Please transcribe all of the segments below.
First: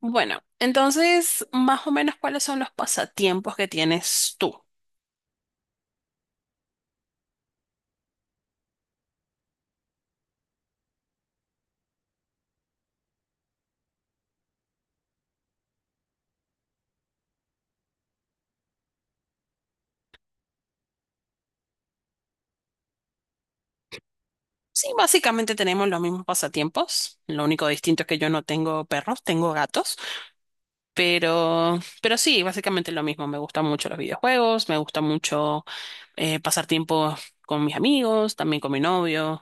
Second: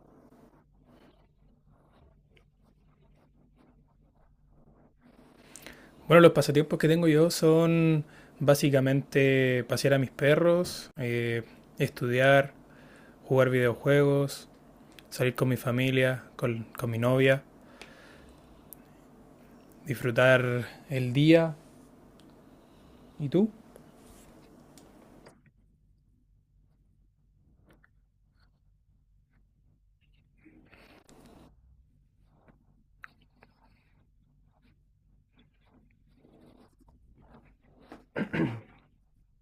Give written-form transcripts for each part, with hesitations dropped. Bueno, entonces, más o menos, ¿cuáles son los pasatiempos que tienes tú? Bueno, los pasatiempos que tengo yo son básicamente pasear a mis perros, estudiar, jugar videojuegos, salir con mi familia, con mi novia, disfrutar el día. ¿Y tú? Sí, básicamente tenemos los mismos pasatiempos. Lo único distinto es que yo no tengo perros, tengo gatos. Pero sí, básicamente lo mismo. Me gustan mucho los videojuegos, me gusta mucho pasar tiempo con mis amigos, también con mi novio.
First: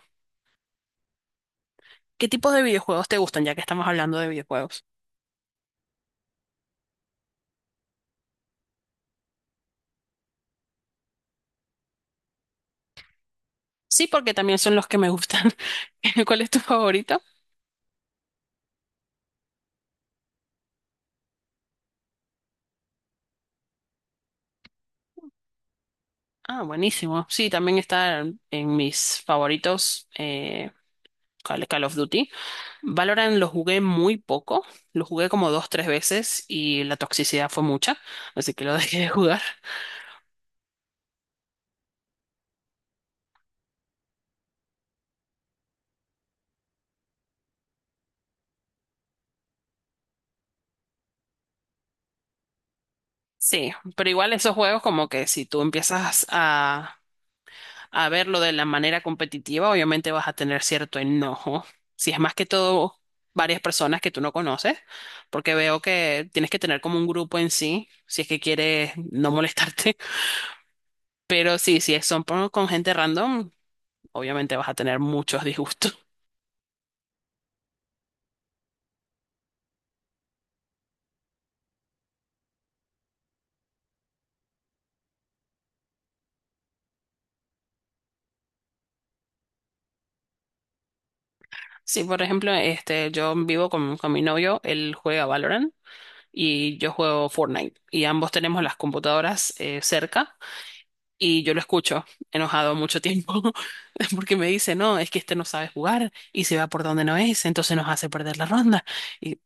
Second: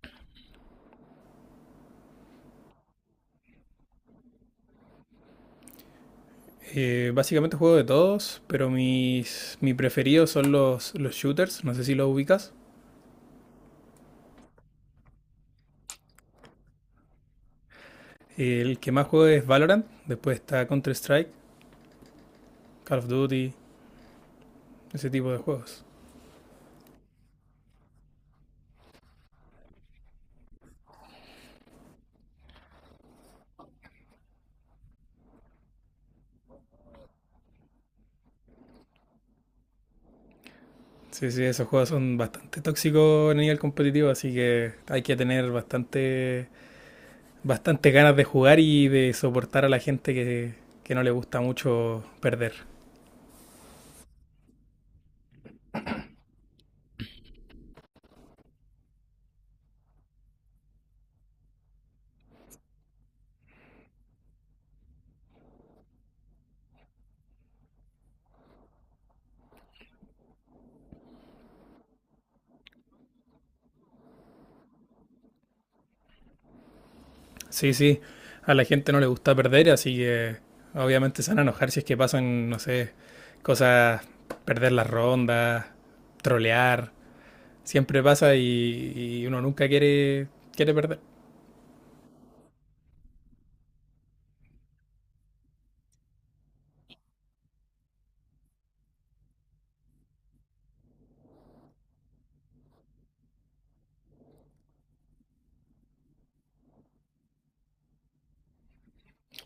¿Qué tipo de videojuegos te gustan, ya que estamos hablando de videojuegos? Básicamente juego de todos, pero mi preferidos son los shooters, no sé si los ubicas. Sí, porque también son los que me gustan. ¿Cuál es tu favorito? El que más juego es Valorant, después está Counter-Strike, Call of Duty, ese tipo de juegos. Ah, buenísimo. Sí, también está en mis favoritos. Call of Duty. Valorant lo jugué muy poco, lo jugué como dos, tres veces y la toxicidad fue mucha, así que lo dejé de jugar. Sí, sí, esos juegos son bastante tóxicos a nivel competitivo, así que hay que tener bastante ganas de jugar y de soportar a la gente que no le gusta mucho perder. Sí, pero igual esos juegos como que si tú empiezas a verlo de la manera competitiva, obviamente vas a tener cierto enojo. Si es más que todo varias personas que tú no conoces, porque veo que tienes que tener como un grupo en sí, si es que quieres no molestarte. Pero sí, si son con gente random, obviamente vas a tener muchos disgustos. Sí, sí, a la gente no le gusta perder, así que obviamente se van a enojar si es que pasan, no sé, cosas, perder las rondas, trolear, siempre pasa y uno nunca quiere perder. Sí, por ejemplo, este, yo vivo con mi novio, él juega Valorant y yo juego Fortnite y ambos tenemos las computadoras cerca y yo lo escucho enojado mucho tiempo porque me dice, no, es que este no sabe jugar y se va por donde no es, entonces nos hace perder la ronda y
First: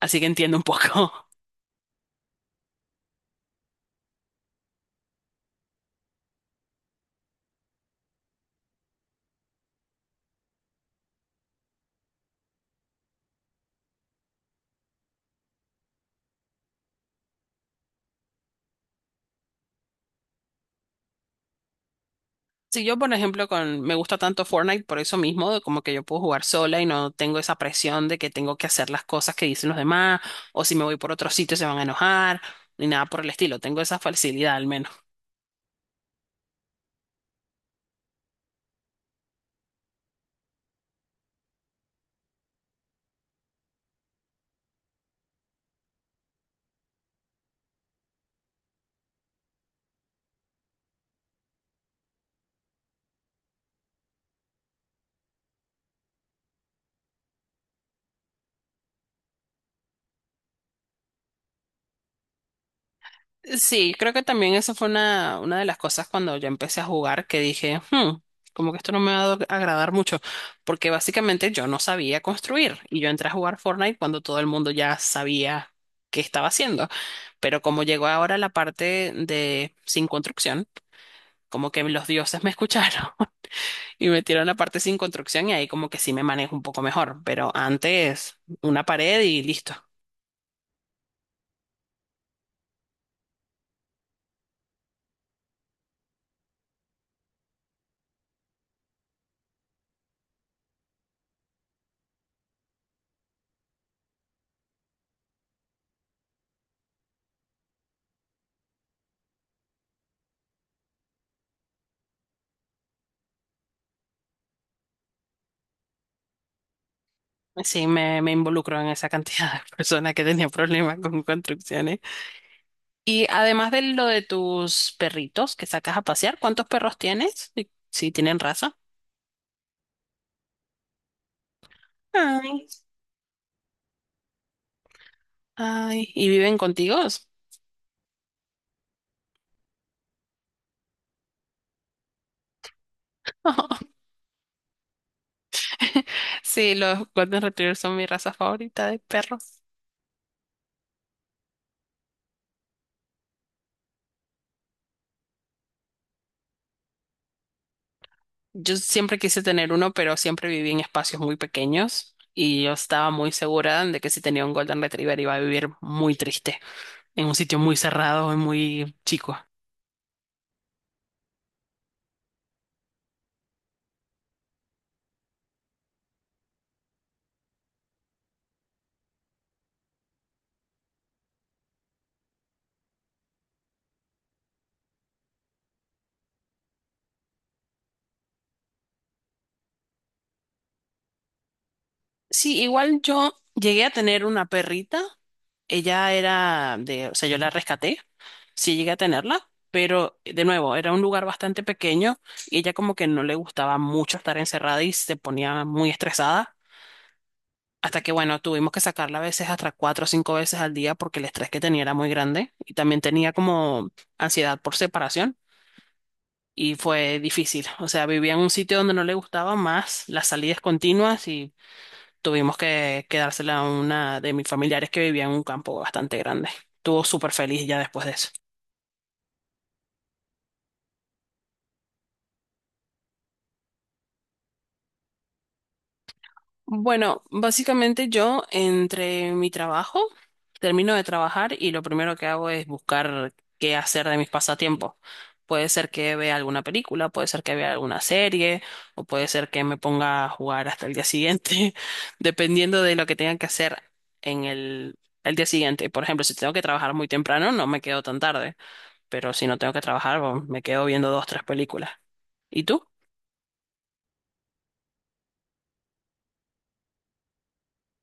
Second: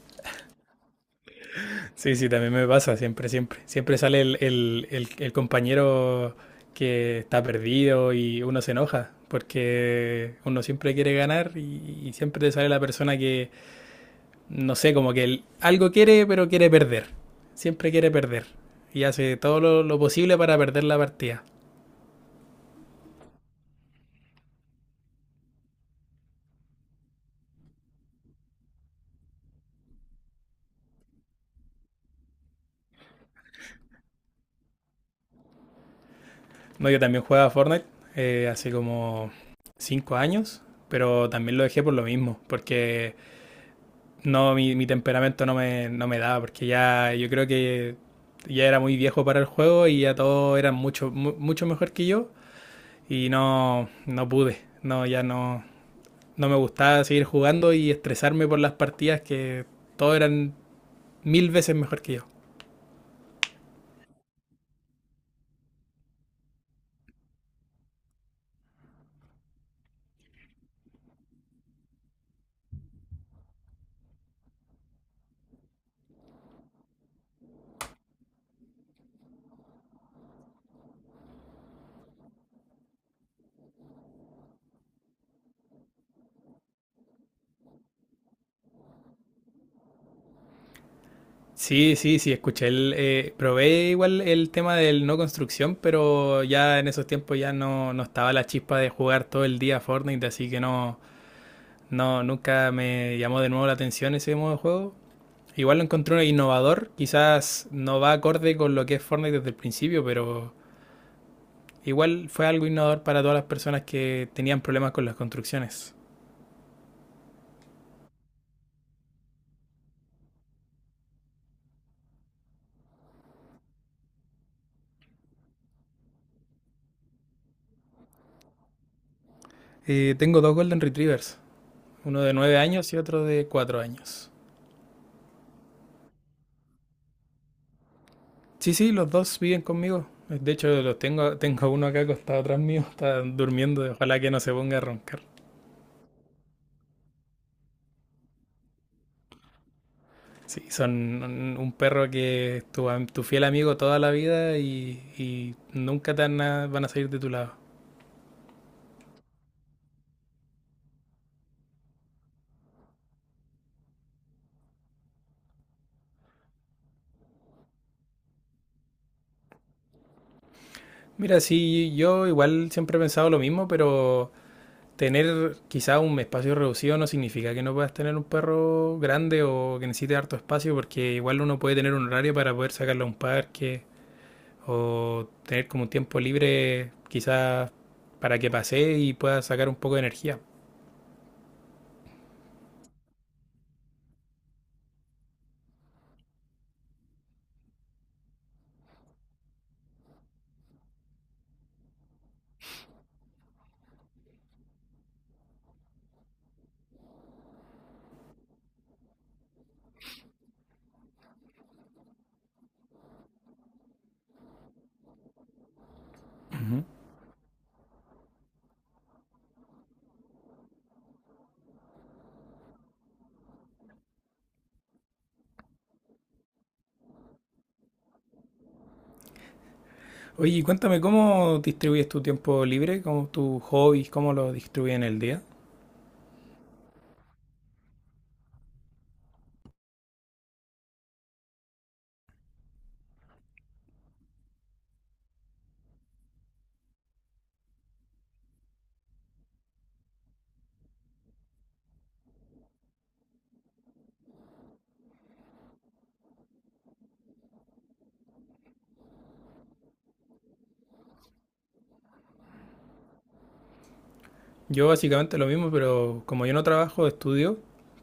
así que entiendo un poco. Sí, sí, también me pasa, siempre, siempre. Siempre sale el compañero que está perdido y uno se enoja, porque uno siempre quiere ganar y siempre te sale la persona que, no sé, como que algo quiere, pero quiere perder. Siempre quiere perder y hace todo lo posible para perder la partida. Si yo, por ejemplo, con me gusta tanto Fortnite por eso mismo, de como que yo puedo jugar sola y no tengo esa presión de que tengo que hacer las cosas que dicen los demás, o si me voy por otro sitio se van a enojar, ni nada por el estilo. Tengo esa facilidad al menos. No, yo también jugaba Fortnite hace como 5 años, pero también lo dejé por lo mismo, porque no, mi temperamento no me daba, porque ya yo creo que ya era muy viejo para el juego y ya todos eran mucho mejor que yo y no, no pude, no, ya no, no me gustaba seguir jugando y estresarme por las partidas que todos eran mil veces mejor que yo. Sí, creo que también esa fue una de las cosas cuando yo empecé a jugar que dije, "Hmm, como que esto no me va a agradar mucho, porque básicamente yo no sabía construir y yo entré a jugar Fortnite cuando todo el mundo ya sabía qué estaba haciendo. Pero como llegó ahora la parte de sin construcción, como que los dioses me escucharon y metieron la parte sin construcción y ahí como que sí me manejo un poco mejor, pero antes una pared y listo. Sí, sí, sí, escuché, probé igual el tema del no construcción, pero ya en esos tiempos ya no estaba la chispa de jugar todo el día Fortnite, así que no. No, nunca me llamó de nuevo la atención ese modo de juego. Igual lo encontré innovador, quizás no va acorde con lo que es Fortnite desde el principio, pero igual fue algo innovador para todas las personas que tenían problemas con las construcciones. Sí, me involucro en esa cantidad de personas que tenían problemas con construcciones. Y además de lo de tus perritos que sacas a pasear, ¿cuántos perros tienes? Y si tienen raza. Tengo dos Golden Retrievers, uno de 9 Ay, años y otro de 4 años. ay, ¿y viven contigo? Sí, sí, los dos viven conmigo. De hecho, tengo uno acá acostado atrás mío, está durmiendo, ojalá que no se ponga a roncar. Sí, los Golden Retrievers son mi raza favorita de perros. Sí, son un perro que es tu fiel amigo toda la vida y nunca te van a salir de tu lado. Yo siempre quise tener uno, pero siempre viví en espacios muy pequeños y yo estaba muy segura de que si tenía un Golden Retriever iba a vivir muy triste, en un sitio muy cerrado y muy chico. Mira, sí, yo igual siempre he pensado lo mismo, pero tener quizá un espacio reducido no significa que no puedas tener un perro grande o que necesite harto espacio, porque igual uno puede tener un horario para poder sacarlo a un parque o tener como un tiempo libre quizás para que pase y pueda sacar un poco de energía. Sí, igual yo llegué a tener una perrita, ella era de, o sea, yo la rescaté, sí llegué a tenerla, pero de nuevo, era un lugar bastante pequeño y ella como que no le gustaba mucho estar encerrada y se ponía muy estresada. Hasta que, bueno, tuvimos que sacarla a veces hasta 4 o 5 veces al día porque el estrés que tenía era muy grande y también tenía como ansiedad por separación y fue difícil. O sea, vivía en un sitio donde no le gustaba más las salidas continuas y tuvimos que quedársela a una de mis familiares que vivía en un campo bastante grande. Estuvo súper feliz ya después de eso. Oye, y cuéntame, ¿cómo distribuyes tu tiempo libre? ¿Cómo tus hobbies? ¿Cómo lo distribuyes en el día? Bueno, básicamente yo entre mi trabajo, termino de trabajar y lo primero que hago es buscar qué hacer de mis pasatiempos. Puede ser que vea alguna película, puede ser que vea alguna serie, o puede ser que me ponga a jugar hasta el día siguiente, dependiendo de lo que tenga que hacer en el día siguiente. Por ejemplo, si tengo que trabajar muy temprano, no me quedo tan tarde, pero si no tengo que trabajar, bueno, me quedo viendo dos, tres películas. ¿Y tú? Yo básicamente lo mismo, pero como yo no trabajo, estudio,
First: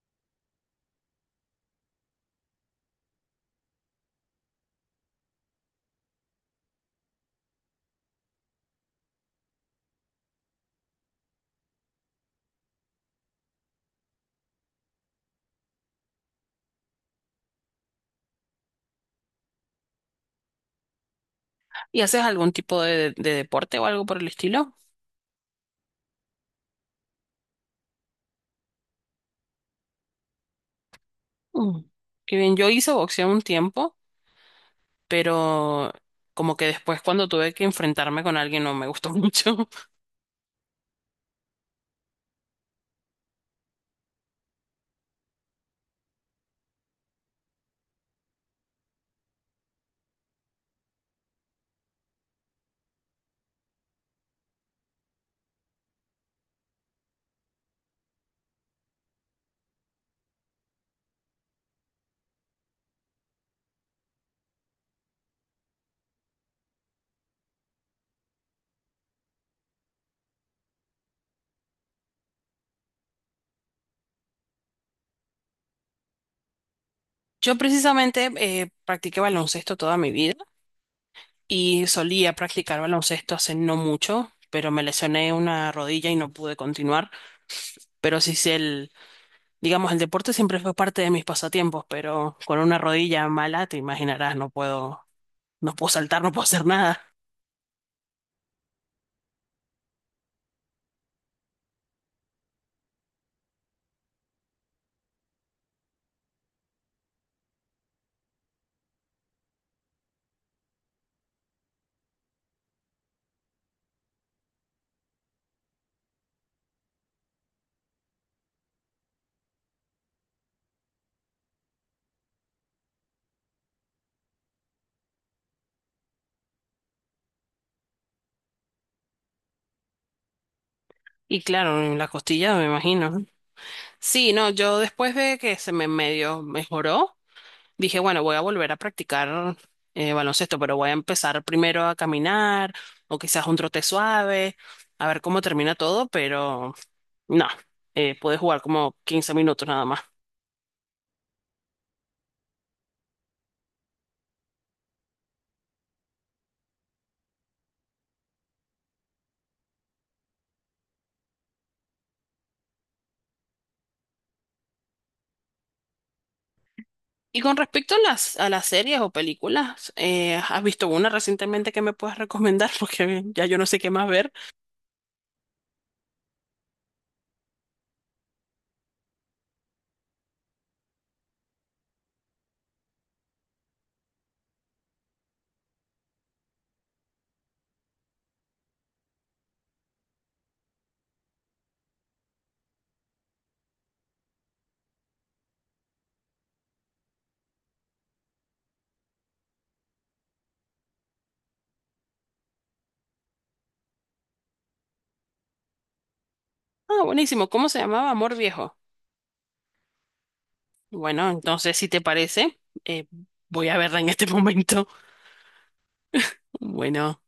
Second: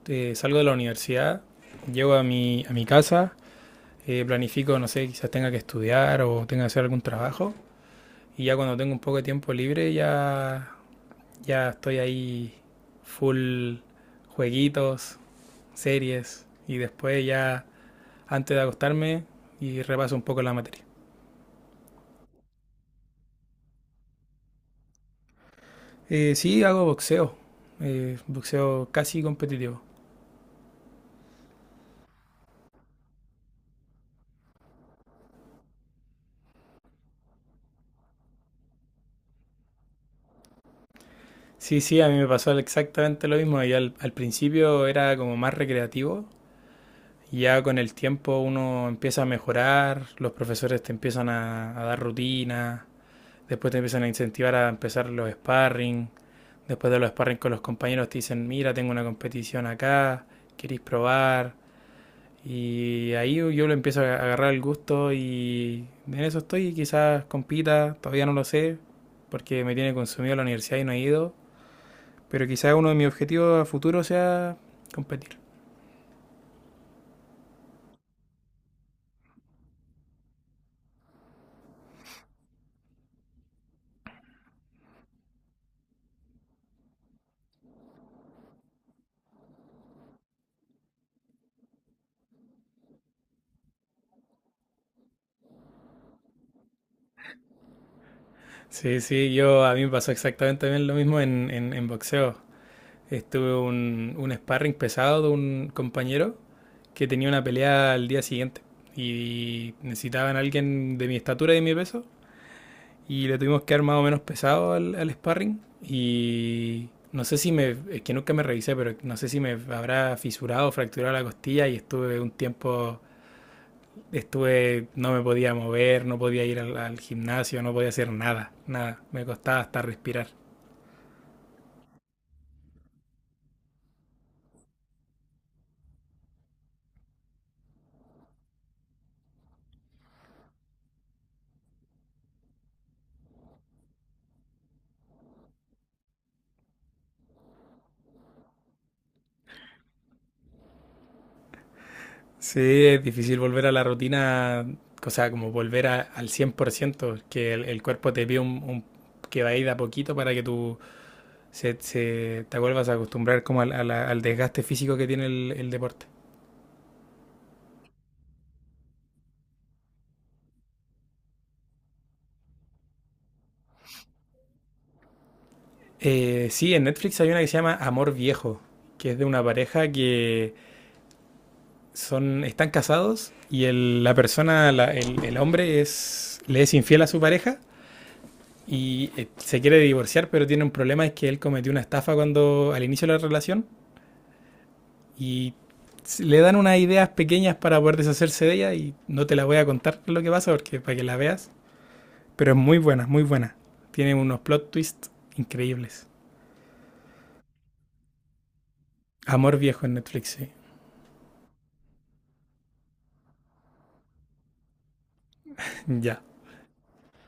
salgo de la universidad, llego a mi casa, planifico, no sé, quizás tenga que estudiar o tenga que hacer algún trabajo. Y ya cuando tengo un poco de tiempo libre, ya, ya estoy ahí full jueguitos, series. Y después ya, antes de acostarme, y repaso un poco la materia. ¿Y haces algún tipo de deporte o algo por el estilo? Sí, hago boxeo, boxeo casi competitivo. Mm. Qué bien, yo hice boxeo un tiempo, pero como que después cuando tuve que enfrentarme con alguien no me gustó mucho. Sí, sí, a mí me pasó exactamente lo mismo. Y al principio era como más recreativo. Ya con el tiempo uno empieza a mejorar, los profesores te empiezan a dar rutinas, después te empiezan a incentivar a empezar los sparring, después de los sparring con los compañeros te dicen, mira, tengo una competición acá, ¿queréis probar? Y ahí yo le empiezo a agarrar el gusto y en eso estoy. Quizás compita, todavía no lo sé, porque me tiene consumido la universidad y no he ido. Pero quizás uno de mis objetivos a futuro sea competir. Yo precisamente practiqué baloncesto toda mi vida y solía practicar baloncesto hace no mucho, pero me lesioné una rodilla y no pude continuar. Pero sí sé el, digamos, el deporte siempre fue parte de mis pasatiempos, pero con una rodilla mala, te imaginarás, no puedo, no puedo saltar, no puedo hacer nada. Sí, sí, yo a mí me pasó exactamente también lo mismo en, en boxeo. Estuve un sparring pesado de un compañero que tenía una pelea al día siguiente y necesitaban a alguien de mi estatura y de mi peso y le tuvimos que dar más o menos pesado al sparring. Y no sé si me, es que nunca me revisé, pero no sé si me habrá fisurado o fracturado la costilla y estuve un tiempo, estuve, no me podía mover, no podía ir al gimnasio, no podía hacer nada, nada, me costaba hasta respirar. Y claro, en la costilla, me imagino. Sí, no, yo después de que se me medio mejoró, dije, bueno, voy a volver a practicar baloncesto, pero voy a empezar primero a caminar o quizás un trote suave, a ver cómo termina todo, pero no, pude jugar como 15 minutos nada más. Sí, es difícil volver a la rutina, o sea, como volver al 100% que el cuerpo te pide que va a ir de a poquito para que tu te vuelvas a acostumbrar como al desgaste físico que tiene el deporte. Y con respecto a a las series o películas, ¿has visto una recientemente que me puedas recomendar? Porque ya yo no sé qué más ver. Sí, en Netflix hay una que se llama Amor Viejo, que es de una pareja que están casados y el- la persona, la- el hombre es, le es infiel a su pareja y se quiere divorciar, pero tiene un problema, es que él cometió una estafa cuando al inicio de la relación y le dan unas ideas pequeñas para poder deshacerse de ella y no te la voy a contar lo que pasa porque para que la veas. Pero es muy buena, muy buena. Tiene unos plot twists increíbles. Ah, buenísimo, ¿cómo se llamaba? Amor Viejo. Amor Viejo en Netflix, sí. Bueno, entonces, si te parece, voy a verla en este momento. Ya. Bueno.